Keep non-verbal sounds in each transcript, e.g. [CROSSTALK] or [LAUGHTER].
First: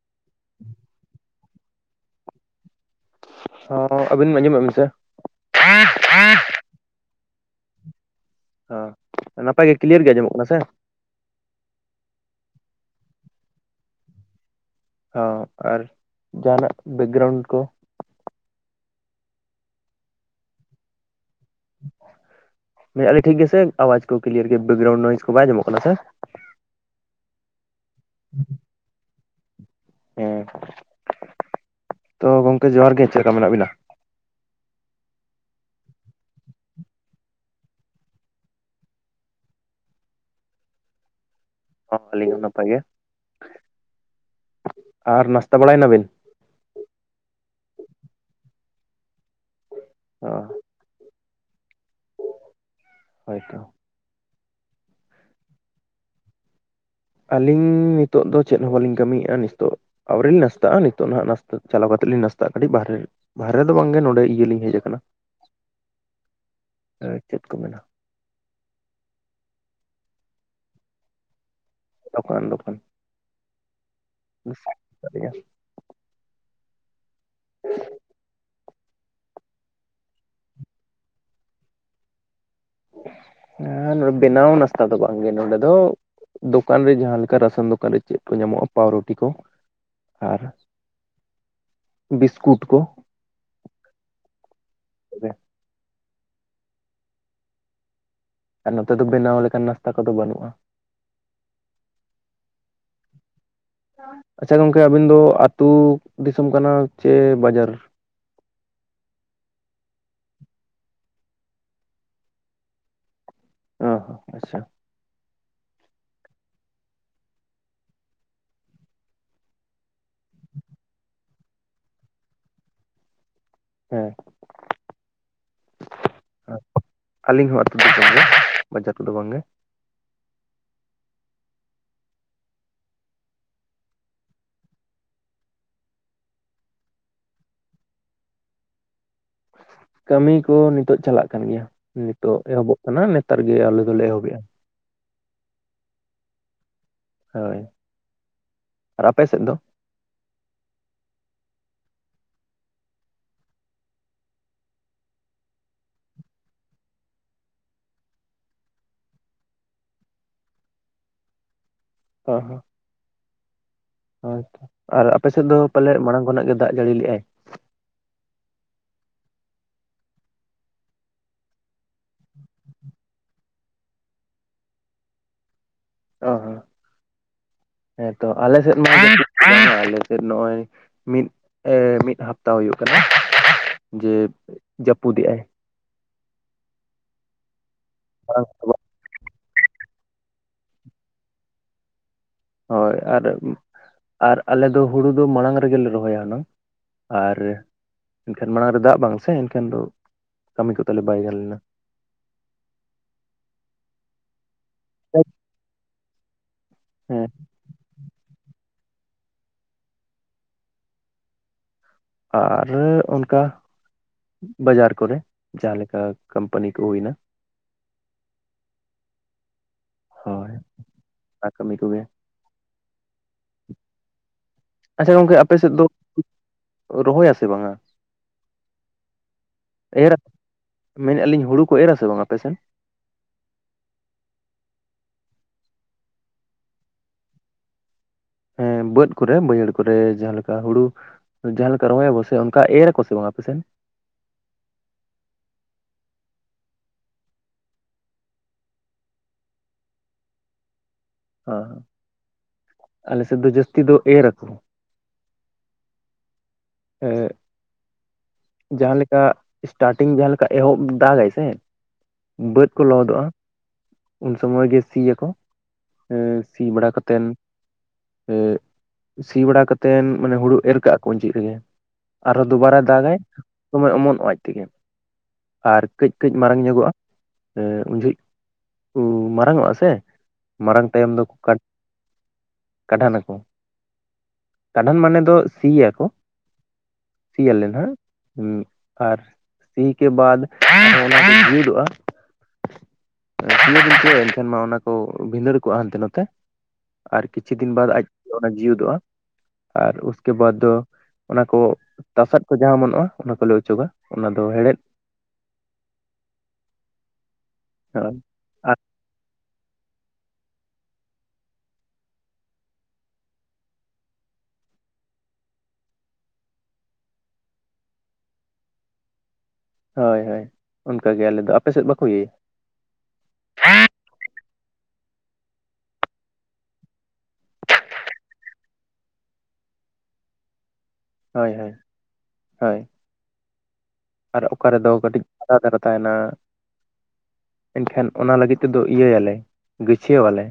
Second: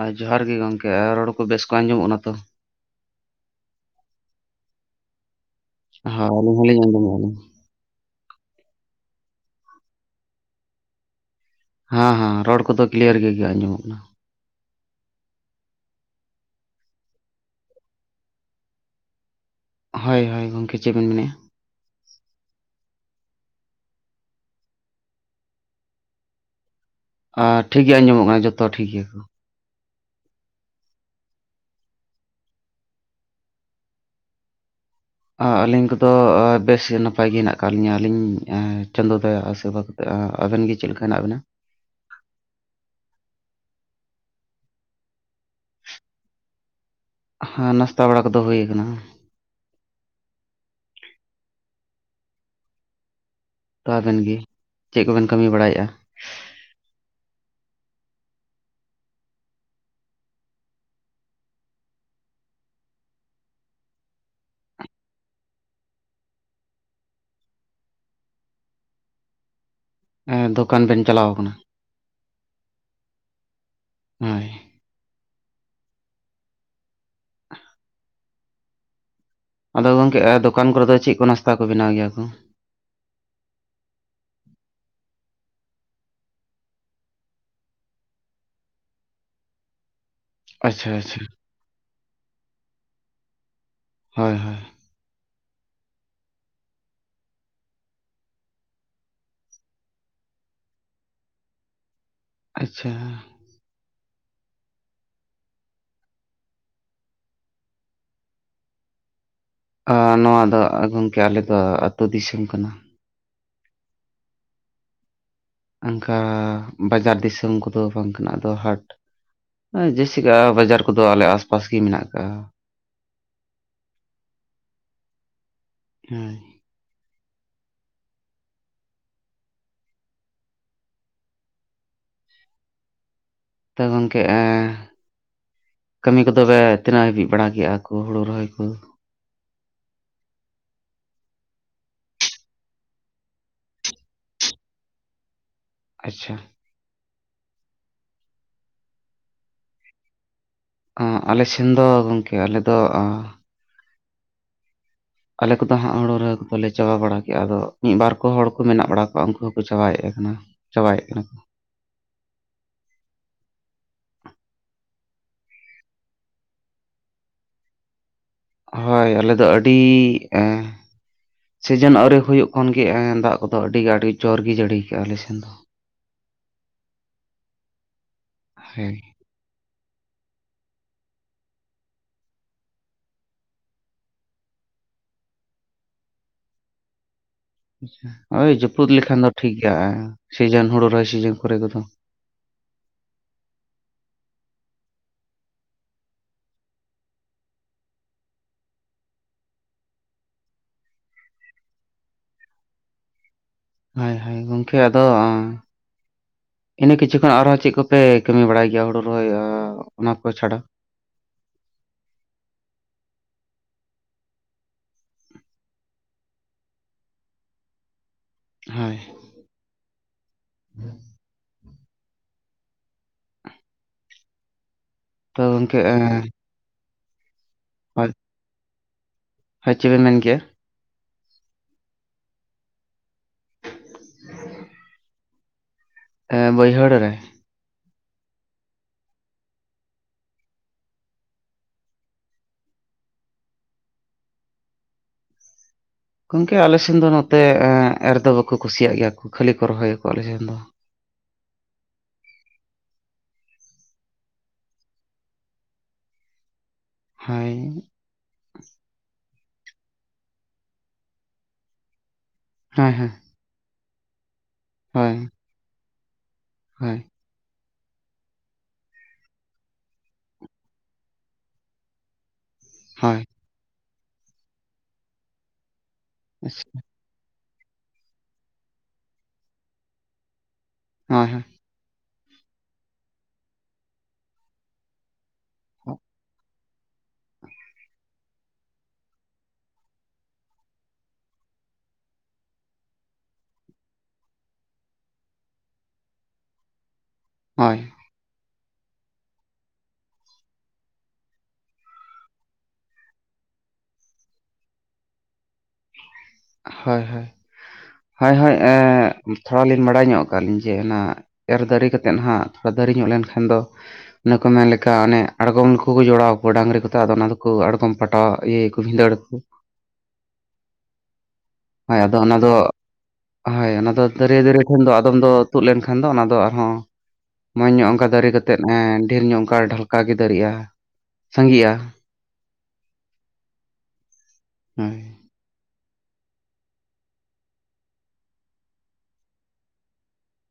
ᱟ ᱡᱚᱦᱟᱨ ᱜᱮ ᱜᱚᱝᱠᱮ ᱟᱨ ᱨᱚᱲ ᱠᱚ ᱵᱮᱥ ᱠᱚ ᱟᱸᱡᱚᱢᱚᱜ ᱠᱟᱱᱟ ᱛᱚ? ᱦᱚᱸ ᱟᱹᱵᱤᱱ ᱟᱸᱡᱚᱢᱮᱜ-ᱟ ᱵᱤᱱ ᱥᱮ? ᱦᱚᱸ ᱟᱞᱤᱧ ᱦᱚᱸᱞᱤᱧ ᱟᱸᱡᱚᱢᱮᱜᱼᱟ ᱞᱤᱧ᱾ ᱦᱚᱸ ᱱᱟᱯᱟᱭ ᱜᱮ ᱠᱞᱤᱭᱟᱨ ᱜᱮ ᱟᱸᱡᱚᱢᱚᱜ ᱠᱟᱱᱟ ᱥᱮ? ᱦᱚᱸ ᱦᱚᱸ ᱨᱚᱲ ᱠᱚᱫᱚ ᱠᱞᱤᱭᱟᱨ ᱜᱮ ᱜᱮ ᱟᱸᱡᱚᱢᱚᱜ ᱠᱟᱱᱟ᱾ ᱦᱚᱸ ᱟᱨ ᱡᱟᱦᱟᱱᱟᱜ ᱵᱮᱠᱜᱨᱟᱣᱩᱱᱰ ᱠᱚ? ᱦᱳᱭ ᱦᱳᱭ ᱜᱚᱝᱠᱮ ᱪᱮᱜ ᱵᱮᱱ ᱢᱮᱱᱮᱜᱼᱟ? ᱞᱟ. ᱭ ᱟᱞᱤᱧ ᱴᱷᱤᱠ ᱜᱮᱥᱮ ᱟᱣᱟᱡ ᱠᱚ ᱠᱞᱤᱭᱟᱨ ᱜᱮ ᱵᱮᱠᱜᱨᱟᱣᱩᱱ ᱱᱚᱭᱮᱥ ᱠᱚ ᱵᱟᱭ ᱟᱸᱢᱚᱢᱚᱜ ᱠᱟᱱᱟ ᱥᱮ? ᱟ ᱴᱷᱤᱠ ᱜᱮ ᱟᱸᱡᱚᱢᱚᱜ ᱠᱟᱱᱟ ᱡᱚᱛᱚ ᱴᱷᱤᱠ ᱜᱮᱭᱟ᱾ ᱦᱮᱸ, ᱛᱚ ᱜᱚᱝᱠᱮ ᱡᱚᱦᱟᱨ ᱜᱮ, ᱪᱮᱜ ᱞᱮᱠᱟ ᱢᱮᱱᱟᱜ ᱵᱤᱱᱟ? ᱟ ᱟᱹᱞᱤᱧ ᱠᱚᱫᱚ ᱵᱮᱥ ᱱᱟᱯᱟᱭ ᱜᱮ ᱦᱮᱱᱟᱜ ᱠᱟᱜ ᱞᱤᱧᱟᱹ ᱟᱹᱞᱤᱧ ᱟ ᱪᱟᱸᱫᱚ ᱫᱟᱭᱟᱜ ᱟᱥᱤᱨᱵᱟᱫ ᱛᱮ ᱟ ᱟᱵᱮᱱ ᱜᱮ ᱪᱮᱫ ᱞᱮᱠᱟ ᱦᱮᱱᱟᱜ ᱵᱮᱱᱟ? ᱦᱚᱸ ᱟᱹᱞᱤᱧ ᱦᱚᱸ ᱱᱟᱯᱟᱭ ᱜᱮ, ᱟᱨ ᱱᱟᱥᱛᱟ ᱵᱟᱲᱟᱭᱮᱱᱟᱵᱤᱱ? ᱦᱮᱸ ᱱᱟᱥᱛᱟ ᱵᱟᱲᱟ ᱠᱚᱫᱚ ᱦᱩᱭ ᱠᱟᱱᱟ᱾ ᱚ᱾ ᱦᱳᱭᱛᱚ᱾ ᱛᱚ ᱟᱵᱮᱱ ᱜᱮ ᱪᱮᱫ ᱠᱚᱵᱮᱱ ᱠᱟᱹᱢᱤ ᱵᱟᱲᱟᱭᱮᱜᱼᱟ? ᱟᱹᱞᱤᱧ ᱱᱤᱛᱚᱜ ᱫᱚ ᱪᱮᱫ ᱦᱚᱸ ᱵᱟᱹᱞᱤᱧ ᱠᱟᱹᱢᱤᱭᱮᱜᱼᱟ ᱱᱤᱥᱛᱚᱜ ᱟᱹᱣᱨᱤ ᱞᱤᱧ ᱱᱟᱥᱛᱟᱜᱼᱟ ᱱᱤᱛᱚᱜ ᱱᱟᱦᱟᱜ ᱱᱟᱥᱛᱟ ᱪᱟᱞᱟᱣ ᱠᱟᱛᱮᱜ ᱞᱤᱧ ᱱᱟᱥᱛᱟᱜ ᱠᱟᱴᱤᱡ ᱵᱟᱦᱨᱮ ᱨᱮ᱾ ᱵᱟᱦᱨᱮ ᱫᱚ ᱵᱟᱝᱜᱮ ᱱᱚᱸᱰᱮ ᱤᱭᱟᱹᱞᱤᱧ ᱦᱮᱡ ᱟᱠᱟᱱᱟ᱾ [INAUDIBLE] ᱮᱸ ᱪᱮᱫ ᱠᱚ ᱢᱮᱱᱟ? ᱮᱸ ᱫᱚᱠᱟᱱ ᱵᱮᱱ ᱪᱟᱞᱟᱣ ᱠᱟᱱᱟ? ᱫᱚᱠᱟᱱ ᱫᱚᱠᱟᱱ ᱦᱳᱭ᱾ [INAUDIBLE] ᱟᱫᱚ ᱜᱚᱝᱠᱮ ᱟ ᱫᱚᱠᱟᱱ ᱠᱚᱨᱮ ᱫᱚ ᱪᱮᱜ ᱠᱚ ᱱᱟᱥᱛᱟ ᱠᱚ ᱵᱮᱱᱟᱣ ᱜᱮᱭᱟ ᱠᱚ? ᱟ ᱱᱚᱰᱮ ᱵᱮᱱᱟᱣ ᱱᱟᱥᱛᱟ ᱫᱚ ᱵᱟᱝ ᱜᱮ ᱱᱚᱰᱮ ᱫᱚ ᱫᱚᱠᱟᱱ ᱨᱮ ᱡᱟᱦᱟᱸ ᱞᱮᱠᱟ ᱨᱟᱥᱚᱱ ᱫᱚᱠᱟᱱ ᱨᱮ ᱪᱮᱫ ᱠᱚ ᱧᱟᱢᱚᱜᱼᱟ ᱯᱟᱣᱨᱩᱴᱤ ᱠᱚ᱾ ᱟᱨ, ᱟᱪᱪᱷᱟ ᱟᱪᱪᱷᱟ ᱵᱤᱥᱠᱩᱴ ᱠᱚ᱾ ᱦᱳᱭ ᱦᱳᱭ᱾ ᱟᱨ ᱱᱚᱛᱮ ᱫᱚ ᱵᱮᱱᱟᱣ ᱞᱮᱠᱟᱱ ᱱᱟᱥᱛᱟ ᱠᱚᱫᱚ ᱵᱟᱹᱱᱩᱜᱼᱟ᱾ ᱟᱪᱪᱷᱟ᱾ ᱟᱪᱪᱷᱟ ᱜᱚᱝᱠᱮ ᱟᱹᱵᱤᱱ ᱫᱚ ᱟᱹᱛᱩ ᱫᱤᱥᱚᱢ ᱠᱟᱱᱟ ᱪᱮ ᱵᱟᱡᱟᱨ? ᱟᱸ ᱱᱚᱣᱟ ᱫᱚ ᱜᱚᱝᱠᱮ ᱟᱞᱮ ᱫᱚ ᱟᱹᱛᱩ ᱫᱤᱥᱚᱢ ᱠᱟᱱᱟ᱾ ᱚᱸᱦᱚ ᱟᱪᱪᱷᱟ᱾ ᱚᱱᱠᱟ ᱵᱟᱡᱟᱨ ᱫᱤᱥᱚᱢ ᱠᱚᱫᱚ ᱵᱟᱝ ᱠᱟᱱᱟ ᱟᱫᱚ ᱦᱟᱴ ᱮᱸ ᱡᱮᱥᱮᱠᱟ ᱵᱟᱡᱟᱨ ᱠᱚᱫᱚ ᱟᱞᱮ ᱟᱥᱯᱟᱥ ᱜᱮ ᱢᱮᱱᱟᱜ ᱠᱟᱜᱼᱟ᱾ ᱦᱮᱸ᱾ ᱦᱳᱭ᱾ ᱟ ᱟᱹᱞᱤᱧ ᱦᱚᱸ ᱟᱹᱛᱩ ᱫᱤᱥᱚᱢ ᱜᱮ ᱵᱟᱡᱟᱨ ᱠᱚᱫᱚ ᱵᱟᱝ ᱜᱮ᱾ ᱛᱚ ᱜᱚᱝᱠᱮ ᱮᱻ ᱠᱟᱹᱢᱤ ᱠᱚᱫᱚ ᱵᱮ ᱛᱤᱱᱟᱹᱜ ᱦᱟᱹᱵᱤᱡ ᱵᱟᱲᱟ ᱠᱮᱜᱼᱟ ᱠᱚ ᱦᱳᱲᱳ ᱨᱚᱦᱚᱭ ᱠᱚ? ᱠᱟᱹᱢᱤ ᱠᱚ ᱱᱤᱛᱳᱜ ᱪᱟᱞᱟᱜ ᱠᱟᱱ ᱜᱮᱭᱟ᱾ ᱱᱤᱛᱳᱜ ᱮᱦᱚᱵᱚᱜ ᱠᱟᱱᱟ ᱱᱮᱛᱟᱨ ᱜᱮ ᱟᱞᱮ ᱫᱚᱞᱮ ᱮᱦᱚᱵᱮᱜᱼᱟ᱾ ᱟᱪᱪᱷᱟ᱾ ᱦᱳᱭ, ᱟᱨ ᱟᱯᱮ ᱥᱮᱫ ᱫᱚ? ᱚᱸᱻ ᱟᱞᱮ ᱥᱮᱱ ᱫᱚ ᱜᱚᱝᱠᱮ ᱟᱞᱮ ᱫᱚ ᱚᱻ ᱟᱞᱮ ᱠᱚᱫᱚ ᱦᱟᱸᱜ ᱦᱳᱲᱳ ᱨᱚᱦᱚᱭ ᱠᱚᱫᱚ ᱞᱮ ᱪᱟᱵᱟ ᱵᱟᱲᱟ ᱠᱮᱜᱼᱟ ᱟᱫᱚ ᱢᱤᱫ ᱵᱟᱨ ᱠᱚ ᱦᱚᱲ ᱠᱚ ᱢᱮᱱᱟᱜ ᱵᱟᱲᱟ ᱠᱚᱣᱟ ᱩᱱᱠᱩ ᱦᱚᱸᱠᱚ ᱪᱟᱵᱟᱭᱮᱫ ᱠᱟᱱᱟ ᱾ ᱪᱟᱵᱟᱭᱮᱫ ᱠᱟᱱᱟ ᱠᱚ ᱾ ᱚ ᱦᱚᱸ ᱾ ᱦᱚᱭᱛᱚ ᱟᱨ ᱟᱯᱮ ᱥᱮᱫ ᱫᱚ ᱯᱟᱞᱮᱫ ᱢᱟᱲᱟᱝ ᱠᱷᱚᱱᱟᱜ ᱜᱮ ᱫᱟᱜ ᱡᱟᱹᱲᱤ ᱞᱮᱜ-ᱟᱭ ᱾ ᱦᱚᱭ ᱟᱞᱮ ᱫᱚ ᱟᱹᱰᱤ ᱮᱸᱻ ᱥᱤᱡᱤᱱ ᱟᱹᱣᱨᱤ ᱦᱩᱭᱩᱜ ᱠᱷᱚᱱ ᱜᱮ ᱫᱟᱜ ᱠᱚᱫᱚ ᱟᱹᱰᱤ ᱟᱹᱰᱤ ᱡᱳᱨ ᱜᱮ ᱡᱟᱹᱲᱤᱠᱟᱜᱼᱟᱭ ᱟᱞᱮ ᱥᱮᱱ ᱫᱚ ᱾ ᱚ ᱦᱚᱸ ᱦᱮᱸᱛᱚ ᱟᱞᱮ ᱥᱮᱫ ᱢᱟ ᱦᱮᱸ ᱮ ᱟᱞᱮ ᱥᱮᱫ ᱱᱚᱜᱼᱚᱭ ᱢᱤᱫ ᱢᱤᱫ ᱦᱟᱯᱛᱟ ᱦᱩᱭᱩᱜ ᱠᱟᱱᱟ ᱾ ᱡᱮ ᱡᱟᱹᱯᱩᱫᱮᱜ ᱟᱭ ᱾ ᱳᱭ ᱡᱟᱹᱯᱩᱫ ᱞᱮᱠᱷᱟᱱ ᱫᱚ ᱴᱷᱤᱠ ᱜᱮᱭᱟ ᱦᱮᱸ ᱥᱤᱡᱮᱱ ᱦᱳᱲᱳ ᱨᱚᱦᱚᱭ ᱥᱤᱡᱮᱱ ᱠᱚᱨᱮ ᱠᱚᱫᱚ ᱾ ᱦᱚᱭ ᱟᱨ ᱟᱨ ᱟᱞᱮ ᱫᱚ ᱦᱳᱲᱳ ᱫᱚ ᱢᱟᱲᱟᱝ ᱨᱮ ᱜᱮᱞᱮ ᱨᱚᱦᱚᱭᱟ ᱦᱩᱱᱟᱹᱝ ᱾ ᱟᱨ ᱮᱱᱠᱷᱟᱱ ᱢᱟᱲᱟᱝ ᱨᱮ ᱫᱟᱜ ᱵᱟᱝ ᱥᱮ ᱮᱱᱠᱷᱟᱱ ᱫᱚ ᱠᱟᱹᱢᱤ ᱠᱚ ᱛᱟᱞᱮ ᱵᱟᱭ ᱜᱟᱱ ᱞᱮᱱᱟ ᱾ ᱦᱚᱭ ᱦᱚᱭ ᱜᱚᱝᱠᱮ ᱟᱫᱚ ᱤᱱᱟᱹ ᱠᱤᱪᱷᱩ ᱦᱮᱸ ᱠᱷᱚᱱ ᱟᱨᱦᱚᱸ ᱪᱮᱫ ᱠᱚᱯᱮ ᱠᱟᱹᱢᱤ ᱵᱟᱲᱟᱭ ᱜᱮᱭᱟ ᱦᱳᱲᱳ ᱨᱚᱦᱚᱭ ᱚᱱᱟ ᱠᱚ ᱪᱷᱟᱰᱟ ᱾ ᱟᱨ ᱚᱱᱠᱟ ᱵᱟᱡᱟᱨ ᱠᱚᱨᱮ ᱡᱟᱦᱟᱸ ᱞᱮᱠᱟ ᱠᱚᱢᱯᱟᱱᱤ ᱠᱚ ᱦᱩᱭ ᱮᱱᱟ ᱾ ᱦᱚᱭ ᱾ ᱦᱚᱭ ᱚᱱᱟ ᱠᱟᱹᱢᱤ ᱠᱚᱜᱮ ᱾ ᱟᱪᱪᱷᱟ ᱜᱚᱝᱠᱮ ᱛᱚ ᱟᱯᱮ ᱥᱮᱫ ᱫᱚ ᱮᱸ ᱨᱚᱦᱚᱭᱟᱥᱮ ᱵᱟᱝᱟ? ᱦᱮ ᱪᱮᱫᱵᱮᱱ ᱢᱮᱱ ᱠᱮᱜ-ᱟ ᱾ ᱢᱮᱱ ᱮᱫᱞᱤᱧ ᱦᱳᱲᱳ ᱠᱚ ᱮᱨᱟ ᱥᱮ ᱵᱟᱝ ᱟᱯᱮᱥᱮᱱ? ᱮᱸ ᱵᱟᱹᱭᱦᱟᱹᱲ ᱨᱮ ᱾ ᱦᱮᱸ ᱵᱟᱹᱫᱽ ᱠᱚᱨᱮ ᱵᱟᱹᱭᱦᱟᱹᱲ ᱠᱚᱨᱮ ᱡᱟᱦᱟᱸ ᱞᱮᱠᱟ ᱦᱳᱲᱳ ᱡᱟᱦᱟᱸ ᱞᱮᱠᱟ ᱨᱚᱦᱚᱭᱟ ᱵᱚᱥᱮ ᱚᱱᱠᱟ ᱮᱨᱟ ᱠᱚ ᱥᱮ ᱵᱟᱝ ᱟᱯᱮᱥᱮᱱ? ᱜᱚᱝᱠᱮ ᱟᱞᱮ ᱥᱮᱱ ᱫᱚ ᱱᱚᱛᱮ ᱮᱨ ᱫᱚ ᱵᱟᱠᱚ ᱠᱩᱥᱤᱭᱟᱜ ᱜᱮᱭᱟ ᱠᱚ ᱠᱷᱟᱹᱞᱤ ᱠᱚ ᱨᱚᱦᱚᱭᱟᱠᱚ ᱟᱞᱮ ᱥᱮᱱ ᱫᱚ ᱾ ᱚ ᱟᱞᱮ ᱥᱮᱫ ᱫᱚ ᱡᱟᱹᱥᱛᱤ ᱫᱚ ᱮᱨ ᱟᱠᱚ ᱾ ᱦᱚᱭ ᱾ ᱡᱟᱦᱟᱸ ᱞᱮᱠᱟ ᱥᱴᱟᱨᱴᱤᱝ ᱡᱟᱦᱟᱸ ᱞᱮᱠᱟ ᱮᱦᱚᱵ ᱫᱟᱜᱟᱭ ᱥᱮ ᱵᱟᱹᱫᱽ ᱠᱚ ᱦᱳᱭ ᱞᱚᱦᱚᱫᱚᱜᱼᱟ ᱩᱱ ᱥᱚᱢᱚᱭ ᱜᱮ ᱦᱳᱭ ᱥᱤᱭᱟᱠᱚ ᱾ ᱥᱤ ᱵᱟᱲᱟ ᱦᱳᱭ ᱠᱟᱛᱮᱱ ᱮᱻ ᱥᱤ ᱵᱟᱲᱟ ᱠᱟᱛᱮᱱ ᱢᱟᱱᱮ ᱦᱳᱲᱳ ᱮᱨ ᱠᱟᱜ-ᱟ ᱠᱚ ᱟᱸᱡᱤᱫ ᱨᱮᱜᱮ ᱟᱨᱦᱚᱸ ᱫᱩᱵᱟᱨᱟ ᱫᱟᱜᱟᱭ ᱦᱳᱭ ᱦᱳᱭ ᱥᱚᱢᱚᱭ ᱚᱢᱚᱱᱚᱜ-ᱟ ᱟᱡ ᱛᱮᱜᱮ ᱟᱨ ᱠᱟᱹᱡ ᱠᱟᱹᱡ ᱢᱟᱨᱟᱝ ᱧᱚᱜᱚᱜ-ᱟ ᱾ ᱩᱱ ᱡᱷᱚᱜ ᱢᱟᱨᱟᱝᱚᱜ-ᱟ ᱥᱮ ᱢᱟᱨᱟᱝ ᱛᱟᱭᱚᱢ ᱫᱚ ᱦᱳᱭ ᱦᱳᱭ ᱦᱳᱭ ᱠᱟ ᱠᱟᱰᱷᱟᱱ ᱟᱠᱚ ᱠᱟᱰᱷᱟᱱ ᱢᱟᱱᱮ ᱫᱚ ᱥᱤᱭᱟ ᱠᱚ ᱥᱤᱭᱟᱞᱮ ᱱᱷᱟᱜ ᱾ ᱟᱨ ᱥᱤ ᱠᱮ ᱵᱟᱫᱽ ᱚᱱᱟ ᱠᱚ ᱡᱤᱣᱤᱫᱚᱜ-ᱟ ᱾ [UNINTELLIGIBLE] ᱮᱱᱠᱷᱟᱱ ᱢᱟ ᱚᱱᱟ ᱠᱚ ᱵᱷᱤᱸᱫᱟᱹᱲ ᱠᱚᱜ-ᱟ ᱦᱟᱱᱛᱮ ᱱᱷᱟᱛᱮ ᱟᱨ ᱠᱤᱪᱷᱩ ᱫᱤᱱ ᱵᱟᱫᱽ ᱟᱡ ᱚᱱᱟ ᱡᱤᱣᱤᱫᱚᱜ-ᱟ ᱟᱨ ᱩᱥᱠᱮ ᱵᱟᱫᱽ ᱫᱚ ᱚᱱᱟ ᱠᱚ ᱛᱟᱥᱟᱫ ᱠᱚ ᱡᱟᱦᱟᱸ ᱚᱢᱚᱱᱚᱜ-ᱟ ᱚᱱᱟ ᱠᱚᱞᱮ ᱚᱪᱚᱜᱟ ᱚᱱᱟ ᱫᱚ ᱦᱮᱲᱦᱮᱫ ᱦᱚᱭ ᱦᱚᱭ ᱾ [UNINTELLIGIBLE] ᱦᱚᱭ ᱦᱚᱭ ᱮᱻ ᱛᱷᱚᱲᱟ ᱞᱤᱧ ᱵᱟᱰᱟᱭ ᱧᱚᱜ ᱟᱠᱟᱜ ᱞᱤᱧ ᱡᱮ ᱚᱱᱟ ᱮᱨ ᱫᱟᱹᱨᱤ ᱠᱟᱛᱮᱫ ᱦᱟᱸᱜ ᱛᱷᱚᱲᱟ ᱫᱟᱹᱨᱤ ᱧᱚᱜ ᱞᱮᱱᱠᱷᱟᱱ ᱫᱚ ᱚᱱᱮ ᱠᱚ ᱢᱮᱱ ᱞᱮᱠᱟ ᱚᱱᱮ ᱟᱬᱜᱚᱢ ᱠᱚᱠᱩ ᱡᱚᱲᱟᱣ ᱟᱠᱚᱣᱟ ᱰᱟᱝᱨᱤ ᱠᱚᱛᱮ ᱟᱫᱚ ᱚᱱᱟ ᱫᱚᱠᱚ ᱟᱬᱜᱚᱢ ᱯᱟᱴᱟᱣᱟᱜ ᱤᱭᱟᱹ ᱠᱩ ᱵᱷᱤᱸᱫᱟᱹᱲ ᱟᱹᱠᱩ ᱾ ᱦᱳᱭ ᱦᱳᱭ ᱩᱝᱠᱟ ᱜᱮ ᱟᱞᱮ ᱫᱚ᱾ ᱟᱯᱮ ᱥᱮᱫ ᱦᱳᱭ ᱵᱟᱠᱚ ᱟᱫᱚ ᱤᱭᱟᱹᱭᱟ ᱚᱱᱟ ᱫᱚ ᱦᱳᱭ ᱚᱱᱟ ᱫᱚ ᱫᱟᱹᱨᱭᱟᱹ ᱫᱟᱹᱨᱭᱟᱹ ᱴᱷᱮᱱ ᱫᱚ ᱟᱫᱚᱢ ᱫᱚ ᱛᱩᱫ ᱞᱮᱱᱠᱷᱟᱱ ᱫᱚ ᱚᱱᱟ ᱫᱚ ᱟᱨᱦᱚᱸ ᱢᱚᱡᱽ ᱧᱚᱜ ᱚᱱᱠᱟ ᱫᱟᱨᱤ ᱠᱟᱛᱮᱫ ᱮᱸ ᱰᱷᱮᱨ ᱧᱚᱜ ᱚᱝᱠᱟ ᱰᱷᱟᱞᱠᱟ ᱜᱮ ᱫᱟᱨᱮᱜ-ᱟ᱾ ᱦᱳᱭ ᱦᱳᱭ ᱦᱳᱭ ᱟᱨ ᱚᱠᱟ ᱨᱮᱫᱚ ᱦᱳᱭ ᱠᱟᱹᱴᱤᱡ ᱟᱠᱟ ᱫᱷᱟᱨᱮ ᱛᱟᱦᱮᱸᱱᱟ? ᱮᱱᱠᱷᱟᱱ ᱚᱱᱟ ᱞᱟᱹᱜᱤᱫ ᱛᱮᱫᱚ ᱤᱭᱟᱹᱭᱟᱞᱮ ᱜᱟᱹᱪᱷᱟᱹᱣᱟᱞᱮ᱾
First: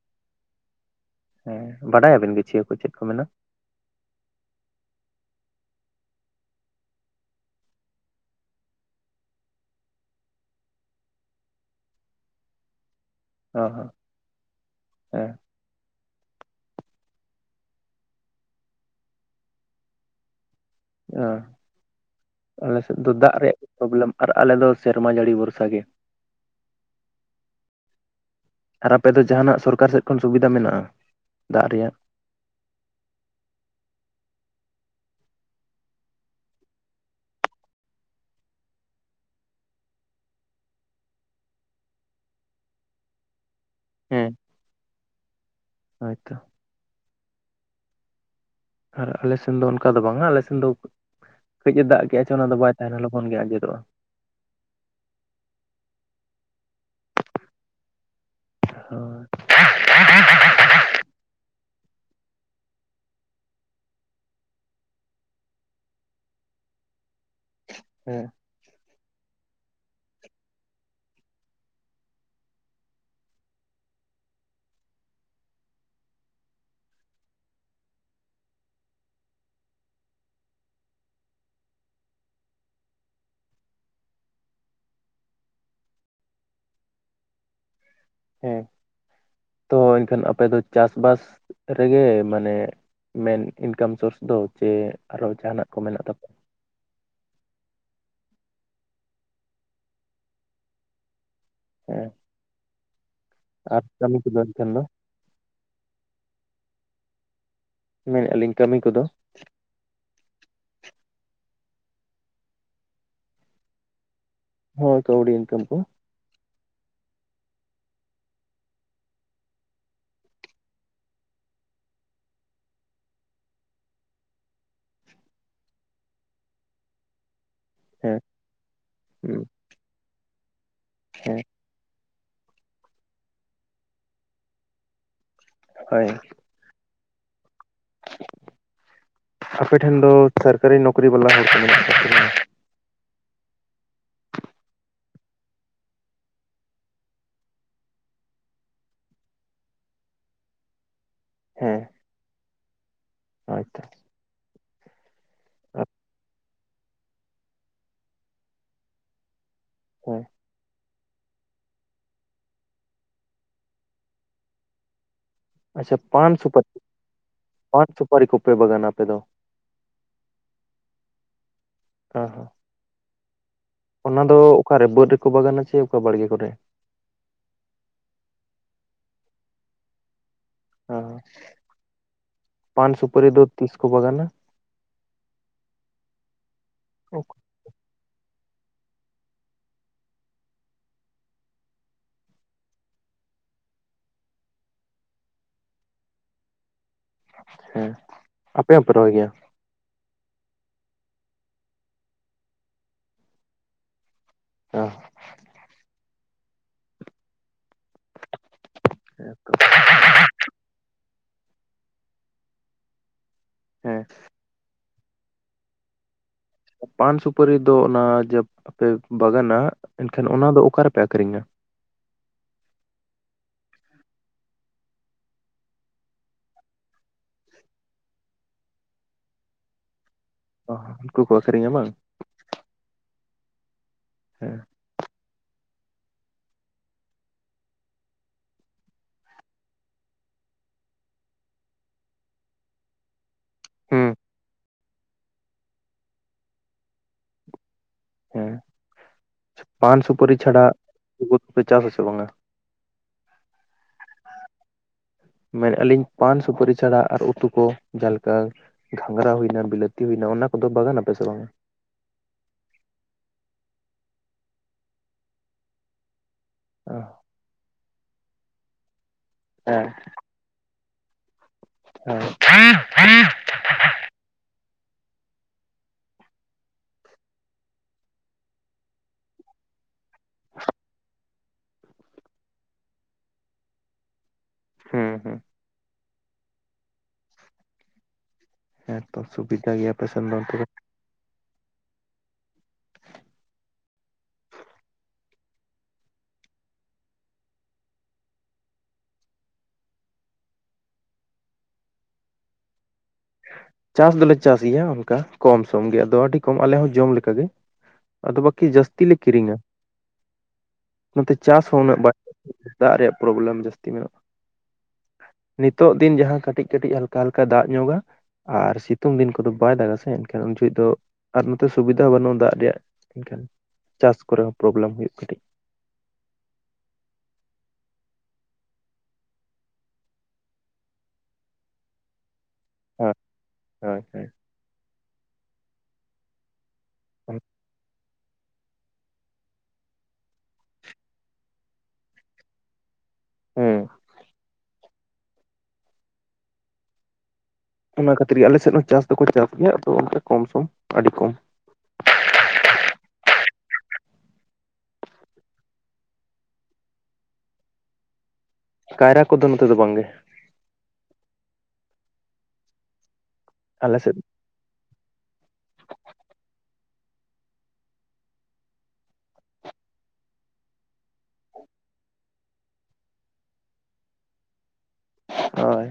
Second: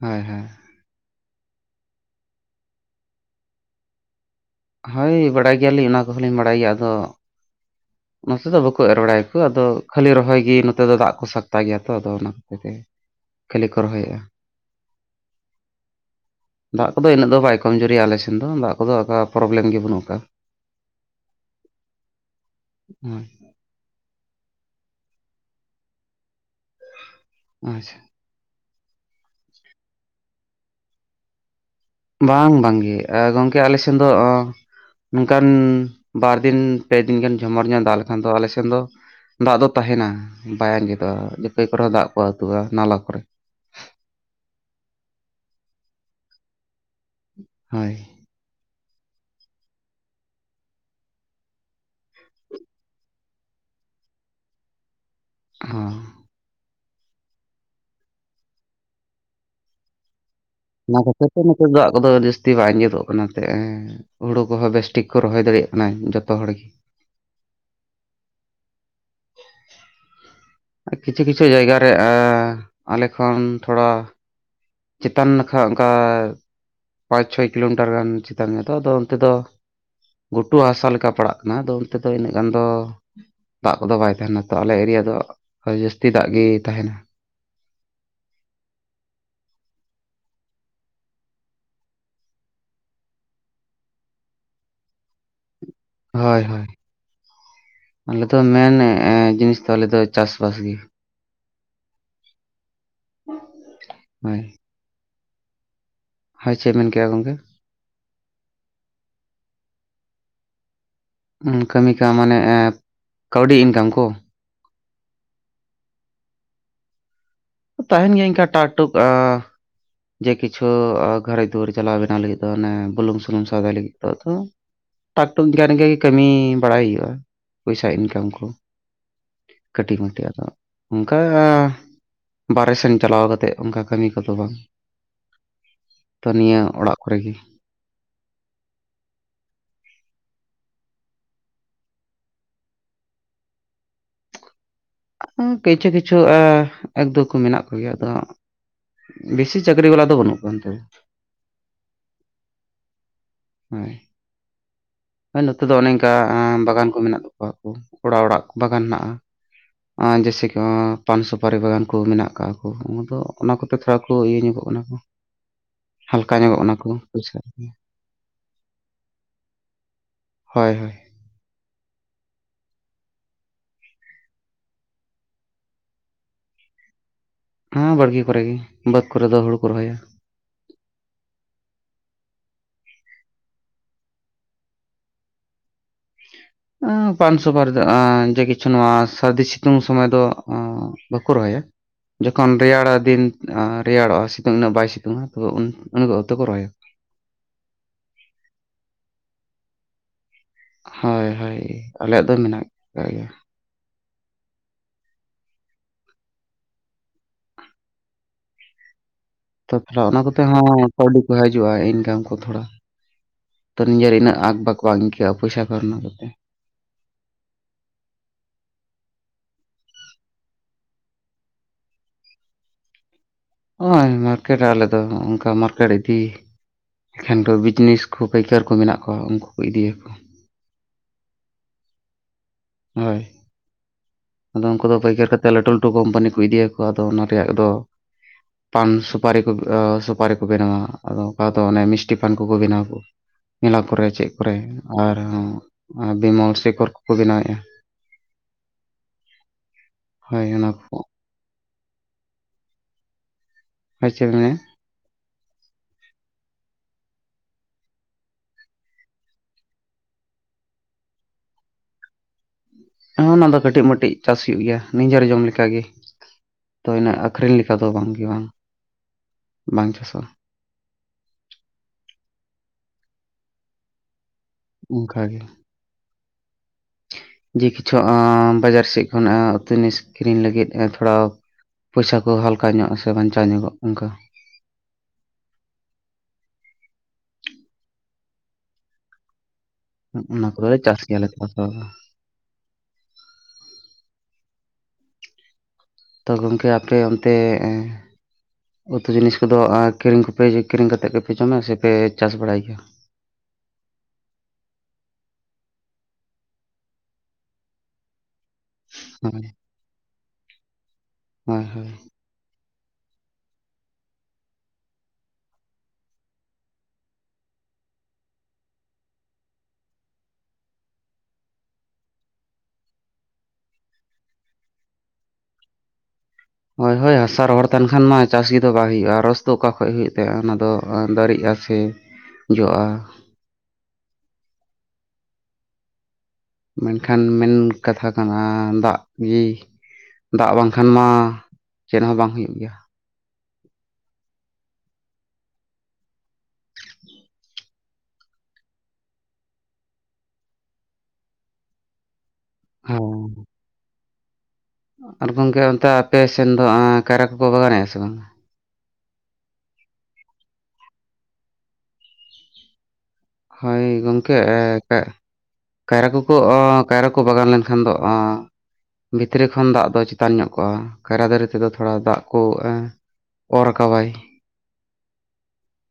ᱦᱳᱭ ᱦᱳᱭ᱾ ᱦᱮᱸ ᱵᱟᱰᱟᱭ ᱟᱵᱮᱱ ᱜᱟᱹᱪᱷᱤᱭᱟᱹ ᱠᱩ ᱪᱮᱫ ᱠᱩ ᱢᱮᱱᱟ? ᱦᱳᱭ ᱵᱟᱲᱟᱭ ᱜᱮᱭᱟᱞᱤᱧ ᱚᱱᱟ ᱠᱚᱦᱚᱸ ᱞᱤᱧ ᱵᱟᱲᱟᱭ ᱜᱮᱭᱟ, ᱟᱫᱚ ᱱᱚᱛᱮ ᱫᱚ ᱵᱟᱠᱩ ᱮᱨ ᱵᱟᱲᱟᱭᱟᱠᱩ ᱟᱫᱚ ᱠᱷᱟᱹᱞᱤ ᱨᱚᱦᱚᱭ ᱜᱮ ᱱᱚᱛᱮ ᱫᱚ ᱫᱟᱜ ᱠᱚ ᱥᱟᱠᱛᱟ ᱜᱮᱭᱟ ᱛᱚ ᱟᱫᱚ ᱚᱱᱟ ᱠᱷᱟᱹᱛᱤᱨ ᱛᱮ ᱚ ᱠᱷᱟᱹᱞᱤ ᱠᱚ ᱦᱚᱸ ᱨᱚᱦᱚᱭᱮᱜᱼᱟ᱾ ᱦᱮᱸ ᱫᱟᱜ ᱠᱚᱫᱚ ᱤᱱᱟᱹᱜ ᱫᱚ ᱵᱟᱭ ᱠᱚᱢ ᱡᱩᱨᱤᱭᱟ ᱟᱞᱮ ᱥᱮᱱ ᱫᱚ ᱫᱟᱜ ᱠᱚᱫᱚ ᱟᱠᱟ ᱯᱨᱚᱵᱞᱮᱢ ᱜᱮ ᱵᱟᱹᱱᱩᱜ ᱠᱟᱜ-ᱟ᱾ ᱚ ᱟᱞᱮ ᱥᱮᱫ ᱫᱚ ᱫᱟᱜ ᱨᱮᱭᱟᱜ ᱯᱨᱚᱵᱞᱮᱢ ᱟᱨ ᱟᱞᱮ ᱫᱚ ᱥᱮᱨᱢᱟ ᱡᱟᱹᱲᱤ ᱵᱷᱩᱨᱥᱟ ᱜᱮ᱾ ᱟᱪᱪᱷᱟ᱾ ᱟᱨ ᱟᱯᱮ ᱫᱚ ᱡᱟᱦᱟᱸᱱᱟᱜ ᱥᱚᱨᱠᱟᱨ ᱥᱮᱫ ᱠᱷᱚᱱ ᱥᱩᱵᱤᱫᱟ ᱢᱤᱱᱟᱜᱼᱟ ᱫᱟᱜ ᱨᱤᱭᱟᱜ? ᱵᱟᱝ ᱵᱟᱝᱜᱤ ᱟ ᱜᱚᱝᱠᱮ ᱟᱞᱮ ᱥᱮᱱ ᱫᱚ ᱱᱚᱝᱠᱟᱱ ᱵᱟᱨ ᱫᱤᱱ ᱯᱮ ᱫᱤᱱ ᱜᱟᱱ ᱡᱷᱚᱢᱚᱨ ᱧᱚᱜ ᱫᱟᱜ ᱞᱮᱠᱷᱟᱱ ᱫᱚ ᱟᱞᱮ ᱥᱮᱱ ᱫᱚ ᱫᱟᱜ ᱫᱚ ᱛᱟᱦᱮᱸᱱᱟ ᱵᱟᱭ ᱟᱸᱡᱮᱫᱚᱜ-ᱟ, ᱱᱟᱹᱭ ᱠᱚᱨᱮ ᱦᱚᱸ ᱫᱟᱜ ᱠᱚ ᱟᱹᱛᱩᱜ-ᱟ ᱱᱟᱞᱟ ᱠᱚᱨᱮ᱾ ᱦᱮᱸ ᱦᱳᱭᱛᱚ᱾ ᱦᱳᱭ᱾ ᱟᱨ ᱟᱞᱮ ᱥᱮᱱ ᱫᱚ ᱚᱝᱠᱟ ᱫᱚ ᱵᱟᱝᱟ ᱟᱞᱮ ᱥᱮᱱ ᱫᱚ ᱠᱟᱹᱡ ᱮ ᱫᱟᱜ ᱠᱮᱜ-ᱟ ᱪᱚ ᱚᱱᱟᱫᱚ ᱵᱟᱭ ᱛᱟᱦᱮᱸᱱᱟ ᱞᱚᱜᱚᱱ ᱜᱮ ᱟᱸᱡᱮᱫᱚᱜ-ᱟ᱾ ᱦᱩᱸ᱾ ᱦᱳᱭ [UNINTELLIGIBLE] ᱚᱱᱟ ᱠᱷᱟᱹᱛᱤᱨ ᱛᱮ ᱱᱚᱛᱮ ᱫᱚ ᱫᱟᱜ ᱠᱚᱫᱚ ᱡᱟᱹᱥᱛᱤ ᱵᱟᱝ ᱟᱸᱡᱮᱫᱚᱜ ᱠᱟᱱᱟ ᱛᱮ, ᱦᱩᱲᱩ ᱠᱚᱦᱚᱸ ᱵᱮᱥᱴᱷᱤᱠ ᱠᱚ ᱨᱚᱦᱚᱭ ᱫᱟᱲᱤᱭᱟᱜ ᱠᱟᱱᱟ ᱡᱚᱛᱚ ᱦᱚᱲᱜᱤ᱾ ᱦᱮᱸ᱾ ᱠᱤᱪᱷᱩ ᱠᱤᱪᱷᱩ ᱡᱟᱭᱜᱟ ᱨᱮ ᱟᱻ ᱟᱞᱮ ᱠᱷᱚᱱ ᱛᱷᱚᱲᱟ ᱪᱮᱛᱟᱱ ᱱᱟᱠᱷᱟ ᱚᱝᱠᱟ ᱯᱟᱸᱪ ᱪᱷᱚᱭ ᱠᱤᱞᱳᱢᱤᱴᱟᱨ ᱜᱟᱱ ᱪᱮᱛᱟᱱ ᱫᱚ ᱟᱫᱚ ᱚᱱᱛᱮ ᱫᱚ ᱜᱷᱩᱴᱩ ᱦᱟᱥᱟ ᱞᱮᱠᱟ ᱯᱟᱲᱟᱜ ᱠᱟᱱᱟ, ᱟᱫᱚ ᱚᱱᱛᱮ ᱫᱚ ᱤᱱᱟᱹᱜ ᱜᱟᱱ ᱫᱚ, ᱫᱟᱜ ᱠᱚᱫᱚ ᱵᱟᱭ ᱛᱟᱦᱮᱸᱱᱟ ᱛᱚ ᱟᱞᱮ ᱮᱨᱤᱭᱟ ᱫᱚ ᱟᱹᱰᱤ ᱡᱟᱹᱥᱛᱤ ᱫᱟᱜ ᱜᱤ ᱛᱟᱦᱮᱸᱱᱟ᱾ ᱦᱮᱸ ᱛᱚ ᱮᱱᱠᱷᱟᱱ ᱟᱯᱮ ᱫᱚ ᱪᱟᱥ-ᱵᱟᱥ ᱨᱮᱜᱮ ᱢᱟᱱᱮ ᱢᱮᱱ ᱤᱱᱠᱟᱢ ᱥᱳᱨᱥ ᱫᱚ ᱪᱮ ᱟᱨᱚ ᱡᱟᱦᱟᱸᱱᱟᱜ ᱦᱳᱭ ᱦᱳᱭ, ᱟᱞᱮ ᱫᱚ ᱢᱮᱱ ᱡᱤᱱᱤᱥ ᱫᱚ ᱛᱟᱞᱮ ᱫᱚ ᱪᱟᱥ-ᱵᱟᱥ ᱜᱮ᱾ ᱦᱮᱸ ᱟᱨ ᱠᱟᱹᱢᱤ ᱠᱚᱫᱚ ᱦᱳᱭ ᱮᱱᱠᱷᱟᱱ ᱫᱚ? ᱦᱳᱭ ᱪᱮᱜ ᱢᱮᱱ ᱠᱮᱜᱼᱟ ᱜᱚᱝᱠᱮ? ᱢᱮᱱᱮᱫᱼᱟ ᱞᱤᱧ ᱠᱟᱹᱢᱤ ᱠᱚᱫᱚ? ᱦᱩᱸ ᱠᱟᱹᱢᱤᱠᱟ ᱢᱟᱱᱮ ᱠᱟᱹᱣᱰᱤ ᱤᱱᱠᱟᱢ ᱠᱚ? ᱦᱳᱭ ᱠᱟᱹᱣᱰᱤ ᱤᱱᱠᱟᱢ ᱠᱳ? ᱛᱟᱦᱮᱸᱱ ᱜᱮᱭᱟ ᱤᱱᱠᱟ ᱴᱟᱜ ᱴᱩᱠ ᱟ ᱡᱮ ᱠᱤᱪᱷᱩ ᱟ ᱜᱷᱟᱨᱤᱡ ᱫᱩᱣᱟᱹᱨ ᱪᱟᱞᱟᱣ ᱵᱮᱱᱟᱣ ᱞᱟᱹᱜᱤᱫ ᱫᱚ ᱚᱱᱮ ᱵᱩᱞᱩᱝ ᱥᱩᱱᱩᱢ ᱥᱟᱫᱟᱭ ᱞᱟᱹᱜᱤᱫ ᱫᱚ ᱛᱚ ᱴᱟᱠ-ᱴᱩᱠ [UNINTELLIGIBLE] ᱜᱤ ᱠᱟᱹᱢᱤ ᱵᱟᱲᱟᱭ ᱦᱩᱭᱩᱜᱼᱟ᱾ ᱯᱚᱭᱥᱟ ᱦᱮᱸ ᱤᱱᱠᱟᱢ ᱠᱚ ᱦᱮᱸ ᱠᱟᱹᱴᱤᱡ ᱢᱟᱹᱴᱤᱡ ᱟᱫᱚ ᱚᱱᱠᱟ ᱦᱮᱸ ᱵᱟᱨᱦᱮ ᱥᱮᱱ ᱪᱟᱞᱟᱣ ᱠᱟᱛᱮᱫᱜ ᱚᱝᱠᱟ ᱠᱟᱹᱢᱤ ᱠᱚᱫᱚ ᱵᱟᱝ᱾ ᱦᱳᱭ᱾ ᱛᱚ, ᱱᱤᱭᱟᱹ ᱚᱲᱟᱜ ᱠᱚᱨᱮ ᱜᱮ᱾ ᱟᱯᱮ ᱴᱷᱮᱱ ᱫᱚ ᱛᱷᱟᱨᱠᱟᱨᱤ ᱱᱚᱠᱨᱤ ᱵᱟᱞᱟ [INAUDIBLE] ᱩᱸ ᱠᱤᱪᱷᱩ-ᱠᱤᱪᱷᱩ ᱮ ᱮᱠ, ᱫᱩ ᱠᱚ ᱢᱮᱱᱟᱜ ᱠᱚᱜᱮᱭᱟ ᱟᱫᱚ ᱵᱤᱥᱤ ᱪᱟᱠᱨᱤ ᱵᱟᱞᱟ ᱫᱚ ᱵᱟᱹᱱᱩᱜ ᱠᱚᱣᱟ ᱱᱚᱛᱮ ᱫᱚ᱾ ᱦᱮᱸ, ᱚᱭᱛᱚ᱾ ᱦᱳᱭ ᱦᱳᱭ, ᱱᱚᱛᱮ ᱫᱚ ᱚᱱᱮ ᱚᱝᱠᱟ ᱮᱸ ᱵᱟᱜᱟᱱ ᱠᱚ ᱢᱮᱱᱟᱜ ᱛᱟᱠᱚᱣᱟ ᱠᱚ, ᱚᱲᱟ-ᱚᱲᱟᱜ ᱵᱟᱜᱟᱱ ᱦᱮᱱᱟᱜᱼᱟ᱾ ᱟᱪᱪᱷᱟ ᱟᱸ ᱡᱮᱥᱮ ᱠᱚᱸ ᱯᱟᱱ, ᱥᱩᱯᱟᱨᱤ ᱵᱟᱜᱟᱱ ᱠᱚ ᱢᱮᱱᱟᱜ ᱠᱟᱜᱼᱟ ᱠᱚ ᱩᱸᱫᱚ ᱚᱱᱟ ᱠᱚᱛᱮ ᱛᱷᱚᱲᱟ ᱠᱚ ᱤᱭᱟᱹ ᱧᱚᱜᱚᱜ ᱠᱟᱱᱟ ᱠᱚ᱾ ᱟᱪᱪᱷᱟ, ᱯᱟᱱ, ᱦᱟᱞᱠᱟ ᱧᱚᱜᱚᱜ ᱥᱩᱯᱟᱹᱨᱤ᱾ ᱠᱟᱱᱟ ᱠᱚ ᱯᱚᱭᱥᱟ ᱯᱟᱱ, ᱥᱩᱯᱟᱹᱨᱤ ᱠᱚᱯᱮ ᱵᱟᱜᱟᱱᱟ ᱟᱯᱮ ᱫᱚ? ᱦᱳᱭ-ᱦᱳᱭ᱾ ᱚ ᱦᱚᱸ ᱚᱱᱟ ᱫᱚ ᱚᱠᱟ ᱨᱮ ᱵᱟᱹᱴ ᱨᱮᱠᱚ ᱵᱟᱜᱟᱱᱟ ᱪᱮ ᱚᱠᱟ ᱵᱟᱲᱜᱮ ᱠᱚᱨᱮ? ᱦᱟᱸ, ᱵᱟᱲᱜᱤ ᱠᱚᱨᱮ ᱜᱮ, ᱵᱟᱹᱫᱽ ᱠᱚᱨᱮ ᱫᱚ ᱦᱩᱲᱩ ᱠᱚ ᱨᱚᱦᱚᱭᱟ᱾ ᱟᱸ ᱯᱟᱱ, ᱥᱩᱯᱟᱹᱨᱤ ᱫᱚ ᱛᱤᱥ ᱠᱚ ᱵᱟᱜᱟᱱᱟ? ᱟᱸ ᱚᱠ- ᱯᱟᱱ, ᱥᱩᱯᱟᱨᱤ ᱫᱚ ᱟᱸ ᱡᱮ ᱠᱤᱪᱷᱩ ᱱᱚᱣᱟ ᱥᱟᱫᱽᱫᱤ ᱥᱤᱛᱩᱝ ᱥᱚᱢᱚᱭ ᱫᱚ ᱚᱸ ᱵᱟᱠᱚ ᱨᱚᱦᱚᱭᱟ᱾ ᱡᱚᱠᱷᱚᱱ ᱨᱮᱭᱟᱲᱟ ᱫᱤᱱ ᱟᱸ ᱨᱮᱭᱟᱲᱚᱜᱼᱟ, ᱥᱤᱛᱟᱹᱝ ᱤᱱᱟᱹᱜ ᱵᱟᱭ ᱥᱤᱛᱩᱝᱟ ᱛᱚ ᱩᱱ-ᱩᱱ ᱚᱠᱛᱚ ᱠᱚ ᱨᱚᱦᱚᱭᱟ᱾ ᱦᱮᱸ, ᱟᱯᱮ ᱣᱚᱯᱮ ᱨᱚᱦᱚᱭ ᱜᱮᱭᱟ? ᱦᱳᱭ-ᱦᱳᱭ, ᱟᱞᱮᱭᱟᱜ ᱫᱚ ᱢᱮᱱᱟᱜ ᱠᱟᱜ ᱜᱮᱭᱟ᱾ ᱟ᱾ ᱮᱸᱛᱚ᱾ ᱛᱚ ᱛᱷᱚᱲᱟ ᱚᱱᱟ ᱠᱚᱛᱮ ᱦᱚᱸ ᱠᱟᱹᱣᱰᱤ ᱠᱚ ᱦᱤᱡᱩᱜᱼᱟ, ᱤᱱᱠᱟᱢ ᱠᱚ ᱛᱷᱚᱲᱟ᱾ ᱛᱚ ᱦᱮᱸ, ᱱᱤᱭᱟᱹ ᱨᱤᱱᱟᱹᱜ ᱟᱠ-ᱵᱟᱠ ᱵᱟᱝ ᱠᱟᱹᱜᱼᱟ ᱯᱚᱭᱥᱟ ᱠᱚᱨᱱᱟᱜ ᱠᱟᱛᱮ᱾ ᱯᱟᱱ, ᱥᱩᱯᱟᱹᱨᱤ ᱫᱚ ᱚᱱᱟ ᱡᱮᱯ ᱯᱮ ᱵᱟᱜᱟᱱᱟ, ᱮᱱᱠᱷᱟᱱ ᱚᱱᱟ ᱫᱚ ᱚᱠᱟ ᱨᱮᱯᱮ ᱟᱠᱷᱨᱤᱧᱟ? ᱚᱸᱭ ᱢᱟᱨᱠᱮᱴ ᱟᱞᱮ ᱫᱚ, ᱚᱝᱠᱟ ᱢᱟᱨᱠᱮᱴ ᱤᱫᱤ ᱮᱠᱷᱮᱱ ᱠᱚ ᱵᱤᱡᱽᱱᱮᱥ ᱠᱚ, ᱯᱟᱹᱭᱠᱟᱹᱨ ᱠᱚ ᱢᱮᱱᱟᱜ ᱠᱚᱣᱟ, ᱩᱝᱠᱩ ᱠᱚ ᱤᱫᱤᱭᱟ ᱠᱚ᱾ ᱚᱦ ᱩᱝᱠᱩ ᱠᱚ ᱟᱹᱠᱷᱨᱤᱧᱟ ᱵᱟᱝ? ᱦᱳᱭ, ᱦᱮᱸ ᱟᱫᱚ ᱩᱝᱠᱩ ᱫᱚ ᱯᱟᱹᱭᱠᱟᱹᱨ ᱠᱟ ᱛᱮ ᱞᱟᱹᱴᱩ-ᱞᱟᱹᱴᱩ ᱠᱳᱢᱯᱟᱱᱤ ᱠᱚ ᱤᱫᱤᱭᱟᱠᱚᱣᱟ, ᱟᱫᱚ ᱚᱱᱟ ᱨᱮᱭᱟᱜ ᱫᱚ ᱯᱟᱱ, ᱥᱩᱯᱟᱨᱤ ᱠᱚ ᱟ ᱥᱩᱯᱟᱨᱤ ᱠᱚ ᱵᱮᱱᱟᱣᱟ᱾ ᱟᱫᱚ ᱚᱠᱟ ᱫᱚ ᱚᱱᱮ ᱢᱤᱥᱴᱤ ᱯᱟᱱ ᱠᱚᱠᱚ ᱵᱮᱱᱟᱣᱟ ᱠᱚ᱾ ᱢᱮᱞᱟ ᱠᱚᱨᱮ, ᱦᱩᱸ ᱪᱮᱜ ᱠᱚᱨᱮ ᱟᱨ ᱦᱚᱸ ᱟᱸ ᱵᱤᱢᱚᱞ, ᱥᱮᱠᱚᱨ ᱠᱚ-ᱠᱚ ᱵᱮᱱᱟᱣᱮᱜᱼᱟ᱾ ᱦᱮᱸ ᱯᱟᱱ, ᱥᱩᱯᱟᱹᱨᱤ ᱦᱳᱭ ᱪᱷᱟᱲᱟ ᱚᱱᱟ ᱠᱚ ᱜᱩᱛ ᱯᱮ ᱪᱟᱥ ᱟᱥᱮ ᱵᱟᱝᱟ? ᱦᱮ ᱪᱚᱝᱮ! ᱢᱮᱱᱮᱜᱼᱟ ᱞᱤᱧ ᱯᱟᱱ, ᱥᱩᱯᱟᱹᱨᱤ ᱪᱷᱟᱲᱟ ᱟᱨ ᱩᱛᱩ ᱠᱚ ᱡᱟ ᱞᱮᱠᱟ ᱜᱷᱟᱸᱜᱽᱨᱟ ᱦᱩᱭᱱᱟ, ᱵᱤᱞᱟᱹᱛᱤ ᱦᱩᱭᱱᱟ ᱚᱱᱟ ᱠᱚᱫᱚ ᱵᱟᱜᱟᱱᱟ ᱯᱮ ᱥᱮ ᱵᱟᱝᱟ? ᱮᱸ ᱱᱟ ᱫᱚ ᱠᱟᱹᱴᱤᱜ-ᱢᱟᱹᱴᱤᱜ ᱪᱟᱥ ᱦᱩᱭᱩᱜ ᱜᱮᱭᱟ ᱱᱤᱡᱮᱹᱨ ᱡᱚᱢ ᱞᱮᱠᱟ ᱜᱮ᱾ ᱛᱚ ᱚ ᱤᱱᱟᱹᱜ ᱟᱹᱠᱷᱨᱤᱧ ᱞᱮᱠᱟ ᱫᱚ ᱵᱟᱝᱜᱮ ᱵᱟᱝ ᱦᱮᱸ ᱵᱟᱝ ᱪᱟᱥᱚᱜᱼᱟ᱾ ᱚ [INAUDIBLE] ᱚᱝᱠᱟ ᱜᱮ ᱡᱮ ᱠᱤᱪᱷᱩ ᱟᱸ ᱵᱟᱡᱟᱨ ᱥᱮᱜ ᱠᱷᱚᱱ ᱟᱸ ᱩᱛᱩ ᱱᱤᱥ ᱠᱤᱨᱤᱧ ᱞᱟᱹᱜᱤᱫ ᱮᱸ ᱛᱷᱚᱲᱟᱣ ᱯᱚᱭᱥᱟ ᱠᱚ ᱦᱟᱞᱠᱟ ᱧᱚᱜ ᱥᱮ ᱵᱟᱧᱪᱟᱣ ᱧᱚᱜᱚᱜ ᱚᱝᱠᱟ᱾ ᱦᱮᱸ-ᱦᱮᱸ᱾ ᱦᱮᱸᱛᱚ, ᱥᱩᱵᱤᱫᱟ ᱜᱮᱭᱟᱯ [INAUDIBLE] ᱛᱚ ᱜᱚᱝᱠᱮ, ᱟᱯᱮ ᱚᱱᱛᱮ ᱮᱸ ᱩᱛᱩ ᱡᱤᱱᱤᱥ ᱠᱚᱫᱚ ᱟᱸ ᱠᱤᱨᱤᱧ ᱠᱚᱯᱮ ᱭᱮ ᱠᱤᱨᱤᱧ ᱠᱟᱛᱮᱜ ᱜᱮᱯᱮ ᱡᱚᱢᱟ ᱥᱮ ᱯᱮ ᱪᱟᱥ ᱵᱟᱲᱟᱭ ᱜᱮᱭᱟ? ᱪᱟᱥ ᱫᱚᱞᱮ ᱪᱟᱥ ᱜᱮᱭᱟ ᱚᱱᱠᱟ ᱠᱚᱢ ᱥᱚᱢ ᱜᱮ ᱟᱫᱚ ᱟᱹᱰᱤ ᱠᱚᱢ ᱟᱞᱮ ᱦᱚᱸ ᱡᱚᱢ ᱞᱮᱠᱟᱜᱮ ᱾ ᱟᱫᱚ ᱵᱟᱠᱤ ᱡᱟᱹᱥᱛᱤ ᱞᱮ ᱦᱳᱭ ᱠᱤᱨᱤᱧᱟ ᱱᱚᱛᱮ ᱦᱳᱭ ᱪᱟᱥ ᱦᱚᱸ ᱦᱳᱭ ᱩᱱᱟᱹᱜ ᱵᱟᱭ ᱫᱟᱜ ᱨᱮᱭᱟᱜ ᱯᱨᱚᱵᱽᱞᱮᱢ ᱡᱟᱹᱥᱛᱤ ᱢᱮᱱᱟᱜᱼᱟ ᱾ ᱱᱤᱛᱚᱜ ᱫᱤᱱ ᱡᱟᱦᱟᱸ ᱠᱟᱹᱴᱤᱡ ᱠᱟᱹᱴᱤᱡ ᱦᱟᱞᱠᱟ ᱦᱟᱞᱠᱟ ᱫᱟᱜ ᱧᱚᱜᱟ ᱾ ᱟᱨ ᱥᱤᱛᱩᱝ ᱫᱤᱱ ᱠᱚᱫᱚ ᱵᱟᱭ ᱫᱟᱜᱟ ᱥᱮ ᱮᱱᱠᱷᱟᱱ ᱩᱱ ᱡᱩᱦᱩᱜ ᱫᱚ ᱟᱨ ᱱᱚᱛᱮ ᱥᱩᱵᱤᱫᱷᱟ ᱵᱟᱹᱱᱩᱜᱼᱟ ᱫᱟᱜ ᱨᱮᱭᱟᱜ ᱮᱱᱠᱷᱟᱱ ᱪᱟᱥ ᱠᱚᱨᱮ ᱦᱚᱸ ᱯᱨᱚᱵᱽᱞᱮᱢ ᱦᱩᱭᱩᱜ ᱠᱟᱹᱴᱤᱡ ᱾ ᱦᱳᱭ ᱦᱳᱭ ᱦᱟᱥᱟ ᱨᱚᱦᱚᱲ ᱛᱟᱦᱮᱱ ᱠᱷᱟᱱ ᱢᱟ ᱪᱟᱥ ᱜᱮᱫᱚ ᱵᱟᱭ ᱦᱩᱭᱩᱜᱼᱟ ᱨᱚᱥ ᱫᱚ ᱚᱠᱟ ᱠᱷᱚᱡ ᱦᱩᱭᱩᱜ ᱛᱟᱭᱟ ᱚᱱᱟ ᱫᱚ ᱫᱟᱨᱮᱜᱼᱟ ᱥᱮ ᱡᱚᱜᱼᱟ ᱾ ᱦᱳᱭ ᱦᱳᱭ ᱾ ᱢᱮᱱᱠᱷᱟᱱ ᱦᱳᱭ ᱢᱮᱱ ᱠᱟᱛᱷᱟ ᱟᱸᱻ ᱫᱟᱜ ᱜᱤ ᱫᱟᱜ ᱵᱟᱝᱠᱷᱟᱱ ᱢᱟ ᱪᱮᱫ ᱦᱚᱸ ᱵᱟᱝ ᱦᱩᱭᱩᱜ ᱜᱮᱭᱟ ᱾ ᱦᱩᱸᱻ [INAUDIBLE] ᱚᱱᱟ ᱠᱷᱟᱹᱛᱤᱨ ᱜᱮ ᱟᱞᱮ ᱥᱮᱡ ᱦᱚᱸ ᱪᱟᱥ ᱫᱚᱠᱚ ᱪᱟᱥ ᱜᱮᱭᱟ ᱟᱫᱚ ᱚᱱᱠᱟ ᱠᱚᱢ ᱥᱚᱢ ᱟᱹᱰᱤ ᱠᱚᱢ ᱾ ᱦᱚᱸᱻ ᱟᱨ ᱜᱚᱢᱠᱮ ᱚᱱᱛᱮ ᱟᱯᱮ ᱥᱮᱱ ᱫᱚ ᱮᱸᱻ ᱠᱟᱭᱨᱟ ᱠᱚᱠᱚ ᱵᱟᱜᱟᱱᱮᱜᱼᱟ ᱥᱮ ᱵᱟᱝ? ᱠᱟᱭᱨᱟ ᱠᱚᱫᱚ ᱱᱚᱛᱮ ᱫᱚ ᱵᱟᱝᱜᱮ ᱾ ᱦᱳᱭ ᱟᱞᱮ ᱥᱮᱫ ᱜᱚᱢᱠᱮ ᱮᱻ ᱠᱟ ᱠᱟᱭᱨᱟ ᱠᱚᱠᱚ ᱚᱻ ᱠᱟᱭᱨᱟ ᱠᱚ ᱵᱟᱜᱟᱱ ᱞᱮᱱᱠᱷᱟᱱ ᱫᱚ ᱟᱻ ᱵᱷᱤᱛᱨᱤ ᱠᱷᱚᱱ ᱫᱟᱜ ᱫᱚ ᱪᱮᱛᱟᱱ ᱧᱚᱜ ᱠᱚᱜᱼᱟ ᱠᱟᱭᱨᱟ ᱫᱟᱨᱮ ᱛᱮᱫᱚ ᱛᱷᱚᱲᱟ ᱫᱟᱜ ᱠᱚ ᱮᱻ ᱚᱨ ᱨᱟᱠᱟᱵᱟᱭ ᱾ ᱦᱳᱭ ᱾